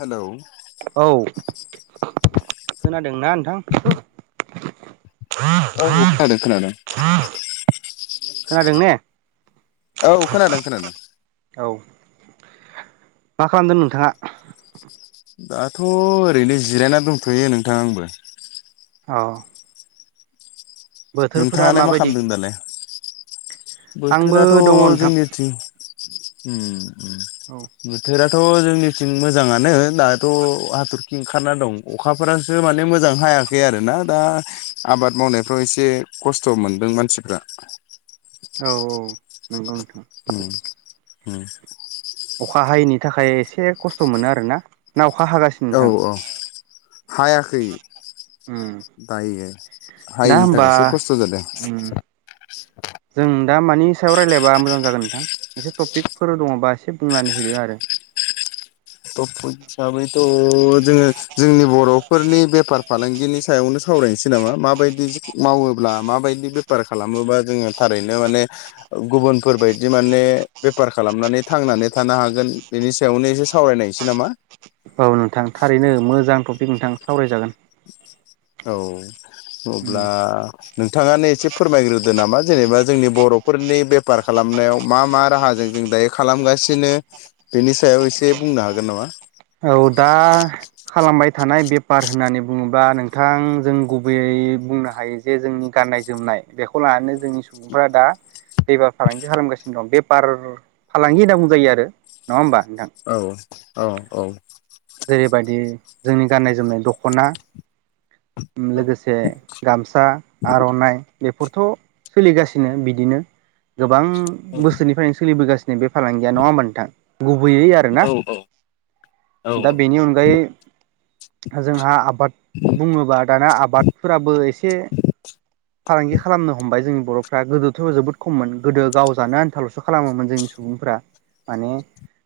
Hello [inaudible] औ खोनादोंना नोंथां औ खोनादों खोनादों खोनादों ने औ खोनादों खोनादों औ मा खालामदों नोंथाङा दाथ' ओरैनो जिरायना दंथ'यो नोंथां आंबो औ बोथोरफोरा नोंथाङालाय मा माबायदि खालामदों दालाय आंबो बोथोराथ' दङ नोंथां जोंनिथिं औ बोथोराथ' जोंनिथिं मोजां मोजाङानो दाथ हाथरखि ओंखारना दं अखाफोरासो माने मोजां हायाखै आरोना दा आबाद मावनायफ्राव एसे खस्थ मोनदों मानसिफ्रा औ - औ नंगौ नोंथां ओम - ओम अखा हायैनि थाखाय एसे खस्थ मोनो आर ना ना अखा हागासिनो औ नोंथां औ हायाखै उम दायो दा हायैनि होमबा थाखायसो खस्थ जादों उम जों दा मानि सायाव रायज्लायबा मोजां जागोन नोंथां एसे टपिकफोर दङबा एसे बुंनानै होदो आरो लांदां टफिख हिसाबैथ' जोङो जोंनि बर'फोरनि बेफार फालांगिनि सायावनो सावरायनोसै नामा माबायदि मावोब्ला माबायदि बेफार खालामोबा जोङो माने गुबुनफोरबायदि माने बेफार खालामनानै थांनानै थानो हागोन नि सायावनो एसे सावरायनायसै नामा दे नोंथां सावरायजागोन औ उम अब्ला नोंथाङानो एसे फोरमायग्रोदो नामा जेनेबा जोंनि बर'फोरनि बेफार खालामनायाव मा मा राहाजों जों दायो खालामगासिनो बेनि सायाव एसे बुंनो हागोन नामा औ दा खालामबाय थानाय बेफार होननानै बुङोबा नोंथां जों गुबैयै बुंनो हायो जे जोंनि गाननाय जोमनाय बेखौ लानानै जोंनि सुबुंफ्रा दा बेफार फालांगि खालामगासिनो दं बेफार- फालांगि होनना बुंजायो आरो नङा होमबा नोंथां औ -औ -औ जेरैबायदि जोंनि गाननाय - जोमनाय दखना लोगोसे गामसा, आरनाइ बेफोरथ' सोलिगासिनो बिदिनो गोबां बोसोरनिफ्रायनो सोलिबोगासि बे फालांगिया नङा होमबा नोंथां गुबैयै आरो ना औ औ औ दा बेनि अनगायै जोंहा आबाद बुङोबा दाना आबादफोराबो एसे फालांगि खालामनो हम हमबाय जोंनि बर'फ्रा गोदोथ जोबोद खममोन गोदो गाव जानो आन्थाल'सो खालामोमोन जोंनि सुबुंफ्रा माने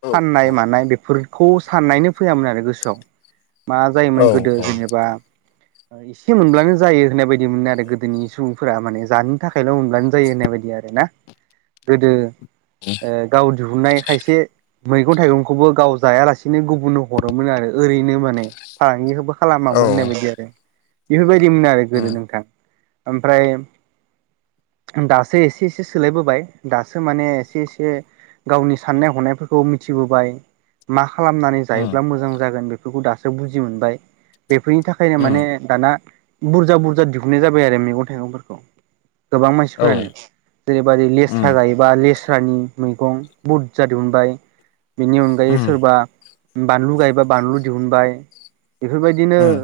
औ फाननाय मानाय बेफोरखौ साननायनो फैयामोन आरो गोसोआव मा जायोमोन औ गोदो जेनेबा एसे मोनब्लानो जायो होननाय बायदि मोनो आरो गोदोनि सुबुंफोरा माने जानो थाखायल मोनब्लानो जायो होननाय बायदि आर ना गोदो ओ गाव दिहुननाय खायसे मैगं -थाइगंखौबो गाव जायालासेनो गुबुननो हरोमोन आरो ओरैनो माने फालाङिखौबो औ खालामामोन होननाय बायदि आरो बेफोरबायदिमोन आरो गोदो उम नोंथां ओमफ्राय दासो एसे- एसे सोलायबोबाय दासो माने एसे- एसे गावनि साननाय - हनायफोरखौ मिथिबोबाय मा खालामनानै उम जायोब्ला मोजां जागोन बेफोरखौ दासो बुजि मोनबाय बेफोरनि थाखायनो उम माने दाना बुरजा - बुरजा दिहुननाय जाबाय आरो मैगं थाइगंफोरखौ गोबां औ मानसिफोरानो जेरैबादि उम लेसथ्रा जायोबा लेस स्रानि मैगं बुरजा दिहुनबाय बेनि अनगायै उम सोरबा बानलु गायबा बानलु दिहुनबाय बेफोरबायदिनो उम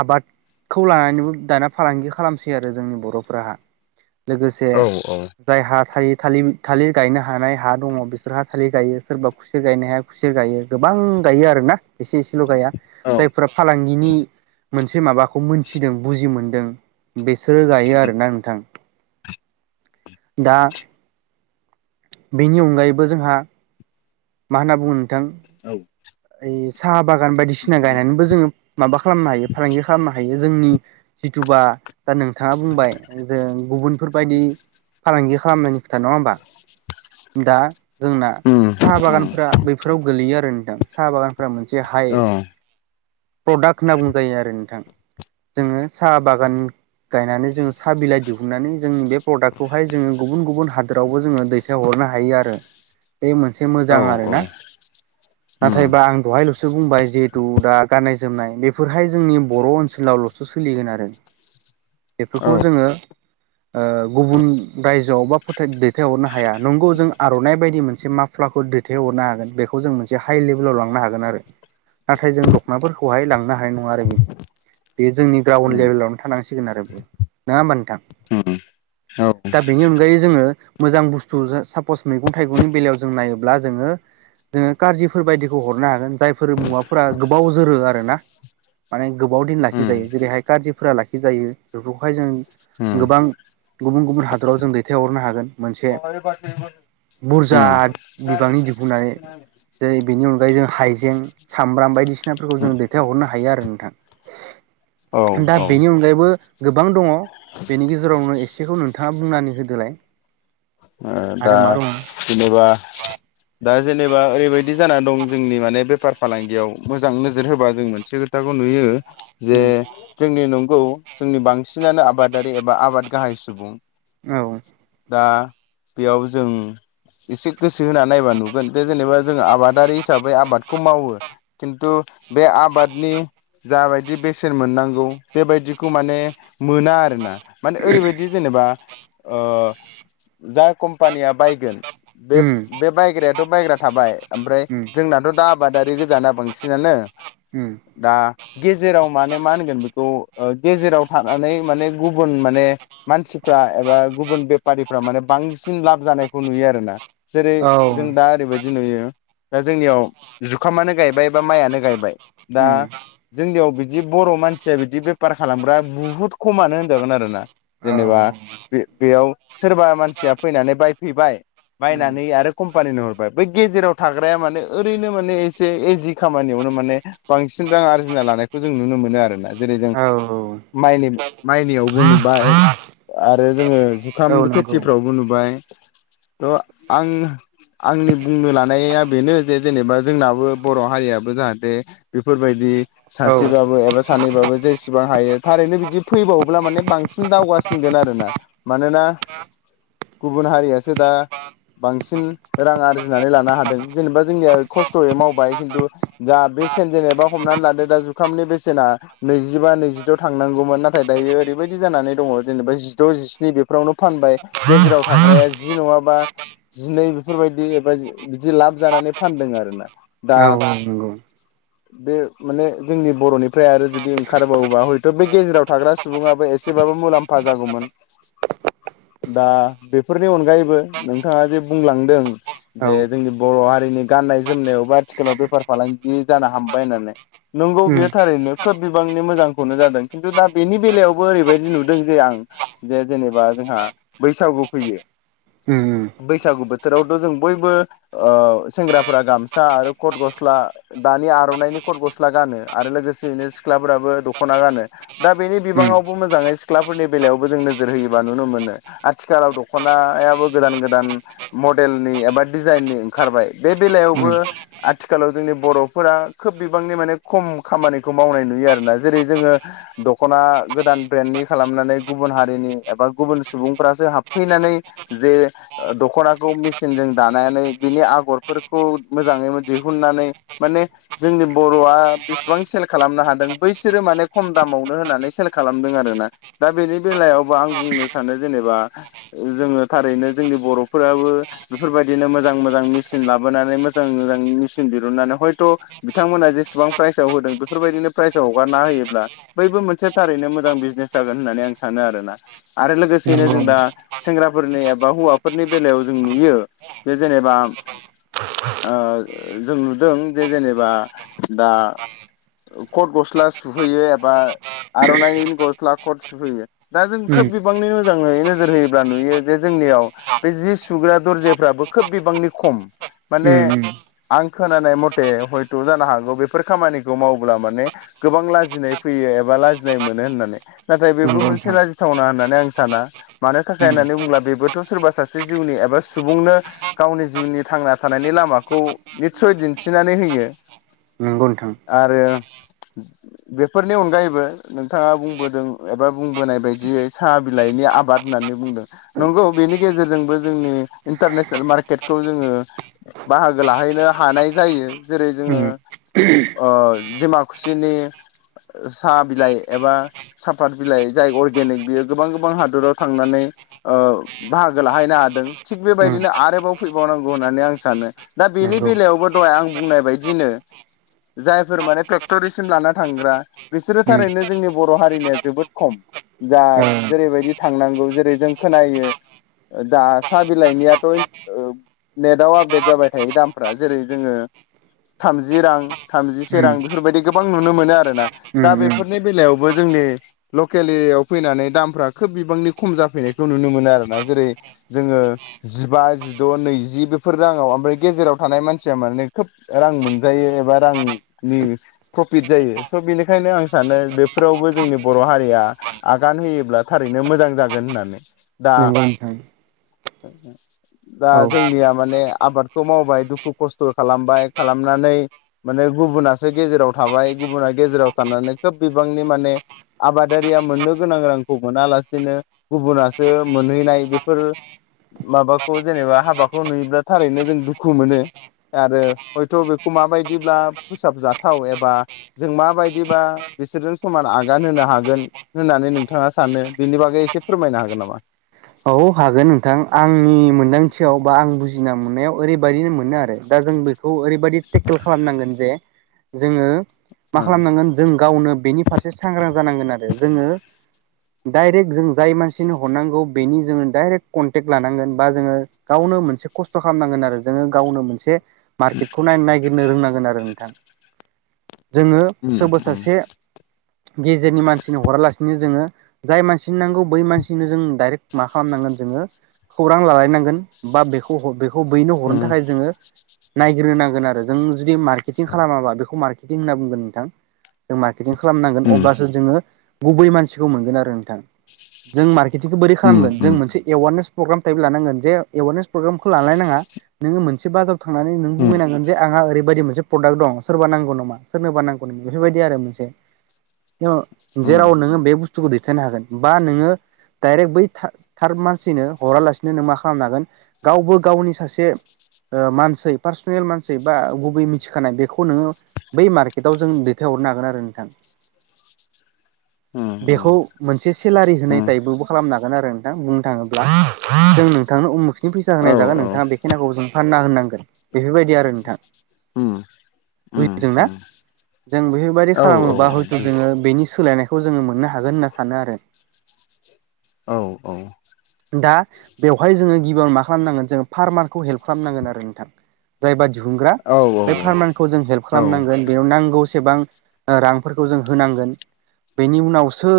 आबादखौ लानानैबो दाना फालांगि खालामसै आरो जोंनि बरफोराहा लोगोसे औ औ जाय हा थायो थालिर थालिर गायनो हानाय हा दङ बिसोरहा थालिर गायो सोरबा खुसेर गायनो हाया खुसेर गायो गोबां गायो आरोना एसे- एसेल' गाया औ जायफोरा फालांगिनि मोनसे माबाखौ मोनथिदों बुजि मोनदों बेसोरो गायो उम आरोना नोंथां दा बेनि अनगायैबो जोंहा मा होनना बुङो नोंथां औ बि साहा बागान बायदिसिना गायनानैबो जोङो माबा खालामनो हायो फालांगि खालामनो हायो। जोंनि जिथुबा दा नोंथाङा बुंबाय जों गुबुन बेफोरबायदि फालांगि खालामनायनि खोथा नङा होमबा दा। जोंना उम साहा बागानफ्रा बैफोराव गोलैयो आरो नोंथां साहा बागान फोरा मोनसे हाइ प्रडाक्ट होनना बुंजायो आरो नोंथां। जोङो साहा बागान। गायनानै जोङो सा बिलाइ दिहुननानै जोंनि बे प्रडाक्टखौहाय जोङो गुबुन गुबुन हादोरावबो जोङो दैथायहरो। नो हायो आरो बे मोनसे औ उम औ मोजां उम उम औ उम आरोना। नाथायबा आं दहायल'सो बुंबाय जिहेथु दा गाननाय जोमनाय बेफोरहाय जोंनि बर' ओनसोलावल'सो सोलिगोन आरो बेफोरखौ जोङो ओ गुबुन रायजोआव बा फोथाथ दैथायहरनो हाया नंगौ जों आर'नाइ बायदि मोनसे माफ्ला खौ दैथायहरनो हागोन बेखौ जों मोन हाइ लेभेलाव लांनो हागोन आरो नाथाय जों दख'नाफोरखौहाय लांनो हानाय नङा आरो बिदि बेयो जोंनि उम ग्राउन्ड लेभेलावनो थानांसिगोन आरो बेयो नङा होमबा नोंथां औ। दा बेनि अनगायै जोङो मोजां बुस्थु सापस मैगं थाइगंनि बेलायाव जों नायोब्ला जोङो जोङो खारजिफोर बायदिखौ हरनो हागोन जायफोर मुवाफोरा गोबाव जोरो आरो ना माने गोबाव दिन लाखिजायो जेरैहाय गारज्रिफोरा लाखिजायो बेफोरखौहाय जों गोबां गुबुन गुबुन हादराव जों दैथायहरनो हागोन मोनसे बुरजा बिबांनि दिहुननानै जेरै बेनि अनगायै जों हाइजें सामब्राम बायदिसिनाफोरखौ जों दैथायहरनो हायो आरो नोंथां! औ दा औ बेनि ओ अनगायैबो गोबां दङ बेनि गेजेरावनो एसेखौ नोंथाङा बुंनानै होदोलाय दा आरो मा जेनेबा दा जेनेबा ओरैबायदि जाना दं जोंनि माने बेफार फालांगियाव मोजां नोजोर होबा जों मोनसे खोथाखौ नुयो जे दङ जोंनि नंगौ जोंनि बांसिनानो आबादारि एबा आबाद गाहाय सुबुं औ दा। बेयाव जों एसे गोसो होनानै नायबा नुगोन दे जेनेबा जोङो आबादारि हिसाबै आबादखौ मावो खिन्थु बे आबादनि जाबायदि बेसेन मोननांगौ बेबायदिखौ माने मोना आरोना माने ओरैबायदि जेनेबा ओ जाय कम्पानिया बायगोन बे उम बे बायग्रायाथ' बायग्रा थाबाय ओमफ्राय उम जोंनाथ' दा आबादारि गोजाना बांसिनानो उम दा गेजेराव माने मा होनगोन बेखौ ओ। गेजेराव थानानै माने गुबुन माने मानसिफ्रा एबा गुबुन बेफारिफ्रा माने बांसिन लाब जानायखौ नुयो आरोना जेरै औ जों दा ओरैबायदि नुयो। दा जोंनियाव जुखामानो गायबाय बा माइआानो गायबाय दा उम जोंनियाव बिदि जि बर' मानसिया बिदि बेफार खालामग्रा बुहुत खमानो होनजागोन आरो ना। औ जेनेबा बे बेयाव सोरबा मानसिया फैनानै बायफैबाय उम बायनानै आरो कम्पानिनो हरबाय बै गेजेराव थाग्राया माने ओरैनो माने एसे एजि खामानियावनो माने बांसिन रां आरजिना लानायखौ जों नुनो मोनो आरोना जेरै जों औ माइनि माइनियावबो नुबाय आरो जोङो औ जुखाम नंगौ खेथि फ्रावबो नुबाय थ' आं। आंनि बुंनो लानाया बेनो जे जेनेबा जोंनाबो बर' हारियाबो जाहाथे बेफोरबायदि दि औ सासेबाबो एबा सानैबाबो जेसेबां हायो थारैनो बिदि फैबावोब्ला माने बांसिन दावगासि सिनगोन आरोना मानोना गुबुन हारियासो दा बांसिन रां आरजिनानै लानो हादों जेनेबा जोंनिया खस्थ'यै मावबाय खिन्थु जा बेसेन जेनेबा हमनानै लादो दा जुखामनि बेसेना नैजिबा नैजिद' थांनांगौमोन नाथाय दायो ओरै बेबायदि जानानै दङ जेनेबा जिद' जिस्नि बेफोरावनो फानबाय गेजेराव थाग्राया जी नङाबा जिनै बेफोरबायदि एबा बिदि लाब जानानै फानदों आरोना दा औ औ [unintelligible] बे माने जोंनि बर'निफ्राय आरो जुदि ओंखारबावोबा हयथ' बे गेजेराव थाग्रा सुबुङाबो एसेबाबो मुलाम्फा जागौमोन [unintelligible] दा बेफोरनि अनगायैबो नोंथाङा जे बुंलांदों औ जे जोंनि बर' हारिनि गाननाय जोमनायाव बा आथिखालाव बेफार फालांगि जानो हमबाय होननानै नंगौ उम बेयो थारैनो खोब बिबांनि मोजांखौनो जादों खिन्थु दा बेनि बेलायावबो ओरैबायदि नुदों जे आं जे जेनेबा जोंहा बैसागु फैयो ओम उम बैसागु बोथोरावथ' जों बयबो सेंग्राफोरा गामसा आरो कथ गस्ला दा नि आर'नाइनि खद गस्ला गानो आरो लोगोसेयैनो सिख्लाफोराबो दख'ना गानो दा बेनि उम बिबाङाव बुं मोजाङै सिख्लाफोरनि बेलायावबो जों नोजोर होयोबा नुनो मोनो आथिखालाव दख'नायाबो गोदान गोदान मडेलनि एबा डिजाइननि ओंखारबाय बे उम बेलायावबो आथिखालाव जोंनि बर'फोरा खोब बिबांनि माने खम खामानिखौ मावनाय नुयो आरो जेरै जोङो दख'ना गोदान ब्रेन्डनि खालामनानै गुबुन हारिनि एबा गुबुन सुबुं फ्रासो हाबफैनानै जे दखनाखौ मेसिनजों दानानै बिनि आगरफोरखौ मोजाङै दिहुननानै माने जोंनि बर'आ बेसेबां सेल खालामनो हादों बै बिसोरो माने खम दामावनो होनानै सेल खालामदों आरोना दा बेनि बेलायावबो आं बुंनो सानो जेनेबा जोङो थारैनो जोंनि बर'फोराबो बेफोरबायदिनो मोजां मोजां मेचिन ला बोनानै मोजां मोजां मेसिन दिहुननानै हयथ' बिथांमोना जेसेबां प्राइजाव होदों बेफोरबायदिनो प्राइजाव हगारना होयोब्ला बैबो मोनसे थारैनो मोजां बिजनेस जागोन होननानै आं सानो आरोना आरो लोगोसे नो नंगौ जों उम दा सेंग्राफोरनि एबा हौवाफोरनि बेलायाव जों नुयो बे जेनेबा जों नुदों जे जेनेबा दा कथ गस्ला सुहैयो एबा आर'नाइनि गस्ला खथ सुहोयो दा जों उम खोब बिबांनि मोजाङै नोजोर होयोब्ला नुयो जे जोंनियाव बे जि सुग्रा दरजाफ्राबो खोब बिबांनि खम माने उम आं खोनानाय मथे हयथ' जानो हागौ बेफोर खामानिखौ मावोब्ला माने गोबां लाजिनाय फैयो एबा लाजिनाय मोनो होननानै नाथाय बेबो नंगौ मोनसे नोंथां लाजिथावना होननानै आं सा ना मानो थाखाय उम होननानै बुंब्ला बेबोथ' सोरबा सासे जिउनि एबा सुबुंनो गावनि जिउनि थां ना थानायनि लामाखौ निस्सय दिन्थिनानै होयो नंगौ नोंथां आरो बेफोरनि अनगायैबो नोंथाङा बुंबोदों एबा बुंबोनाय बायदियै साह बिलाइनि आबाद होननानै बुंदों नंगौ बेनि गेजेरजोंबो जोंनि इन्टारनेसनेल मार्केटखौ जोङो बाहागो लाहैनो हानाय जायो जेरै जोङो उम दिमाकुसिनि साहा बिलाइ एबा साफात बिलाइ जाय अर्गेनिक बियो गोबां गोबां हादराव थांनानै बाहागो लाहैनो हादों थिग उम बेबायदिनो आरोबाव फैबावनो नांगौ होननानै आं सानो दा बेनि नंगौ बेलायावबो दहाय आं बुंनाय बायदिनो जायफोर माने फेक्ट'रिसिम लाना थांग्रा बिसोरो उम थारैनो जोंनि बर' हारिनिया जोबोद खम जा ओ जेरैबायदि थांनांगौ जेरै जों खोनायो दा साहा बिलाइनियाथ' नेट आव आपडेट जाबाय थायो दामफ्रा जेरै जोङो थामजि रां थामजिसे उम रां बेफोरबायदि गोबां नुनो मोनो आरोना दा उम उम बेफोरनि बेलायावबो जों जोंनि लकेल एरियायाव फैनानै दाम फ्रा खोब बिबांनि खम जाफैनायखौ नुनो मोनो आरोना जेरै जोङो जिबा जिद' नैजि जि बेफोर राङाव ओमफ्राय गेजेराव थानाय मानसिया माने खोब रां मोनजायो एबा रांनि प्रफिट जायो स' बिनिखायनो आं सानो बेफोरावबो जोंनि बर' हारिया आगान होयोब्ला थारैनो मोजां जागोन होननानै दा नंगौ नोंथां दा औ जोंनिया माने आबादखौ मावबाय दुखु खस्थ' खालामबाय खालामनानै माने गुबुनासो गेजेराव थाबाय गुबुना गेजेराव थानानै खोब बिबांनि माने आबादारिया मोननो गोनां रां खौ मोनालासेनो गुबुनासो मोनहैनाय बेफोर माबाखौ जेनेबा हाबाखौ नुयोब्ला थारैनो जों दुखु मोनो। आरो हयथ' बेखौ माबायदिब्ला फोसाबजाथाव एबा जों मा बायदिबा बिसोरजों समान आगान होनो हागोन होननानै नोंथाङा सानो बिनि बागै एसे फोरमायनो हागोन नामा? औ हागोन नोंथां आंनि मोनदांथियाव बा आं बुजिना मोननायाव ओरैबायदिनो मोनो आरो दा जों बेखौ ओरैबायदि टेकेल खालामनांगोन जे जोङो मा खालामनांगोन जों गावनो बेनि फारसे सांग्रां जानांगोन आरो जोङो डाइरेक्ट जों जाय मानसिनो हरनांगौ बेनि जोङो डाइरेक्ट कनटेक्ट लानांगोन बा जोङो गावनो मोनसे खस्थ' खालामनांगोन आरो जोङो गावनो मोनसे मार्केटखौ नायनो नायगिरनो रोंनांगोन आरो नोंथां। जोङो उम सोरबा उम सासे गेजेरनि मानसिनो हरालासिनो जोङो जाय मानसिनो नांगौ बै मानसिनो जों डाइरेक्ट मा खालामनांगोन जोङो खौरां लालायनांगोन बा बेखौ हरदो खौ बैनो हरनो उम थाखाय जोङो नायग्रोनांगोन आरो जों जुदि मार्केटिं खालामाबा बेखौ मार्के टिन होनना बुंगोन नोंथां? जों मार्केटिं खालामनांगोन उम अब्लासो जोङो गुबै मानसिखौ मोनगोन आरो नोंथां। जों मार्केटिंखौ बोरै उम खालामगोन जों उम मोनसे एवारनेस फग्राम टाइप लानांगोन जे एवारनेस प्रग्रामखौ लानोनो नाङा नोङो मोनसे बाजार थांनानै नों उम बुंहैनांगोन जे आंहा ओरैबायदि मोन से प्रडाक्ट दं सोरबा नांगौ नामा सोरनोबा नांगौ नोंनो बेफोरबायदि आरो मोनसे एव उम जेराव नोङो बे बुस्थुखौ दैथायनो हागोन बा नोङो डाइरेक्ट बै था-थार्द मानसैनो हरालासिनो नों मा खालामन हागोन गावबो गावनि सासे ओ मानसै पार्सनेल मानसै बा गुबै मिथिखानाय बेखौ नोङो बै मार्केटाव जों दैथायह हरनो हागोन आरो नोंथां। उम उम बेखौ मोनसे सेलारि होनाय उम टाइपावबो खालामनां आरो नोंथां बुंनो थाङोब्ला जों नोंथांनो उमुखनि फैसा औ होनाय जागोन औ नोंथाङा बेखिनाखौ जोंनो फानना होननांगोन बेफोरबायदि आरो नोंथां। उम। उम बुजिदोंना उम जों बेफोरबायदि औ खालामोबा औ हयथ' बुजि जोङो बेनि सोलायनाय खौ जोङो मोननो हागोन होनना सानो आरो औ औ दा बेवहाय जोङो गिबियावनो मा खालामनांगोन जोङो फार्मारखौ हेल्प खालामनांगोन आरो नोंथां जायबादि दिहुनग्रा औ औ बे फार्मारखौ जों हेल्प औ खालामनांगोन बे नांगौ सेबां ओ रांफोरखौ जों होनांगोन बेनि उनावसो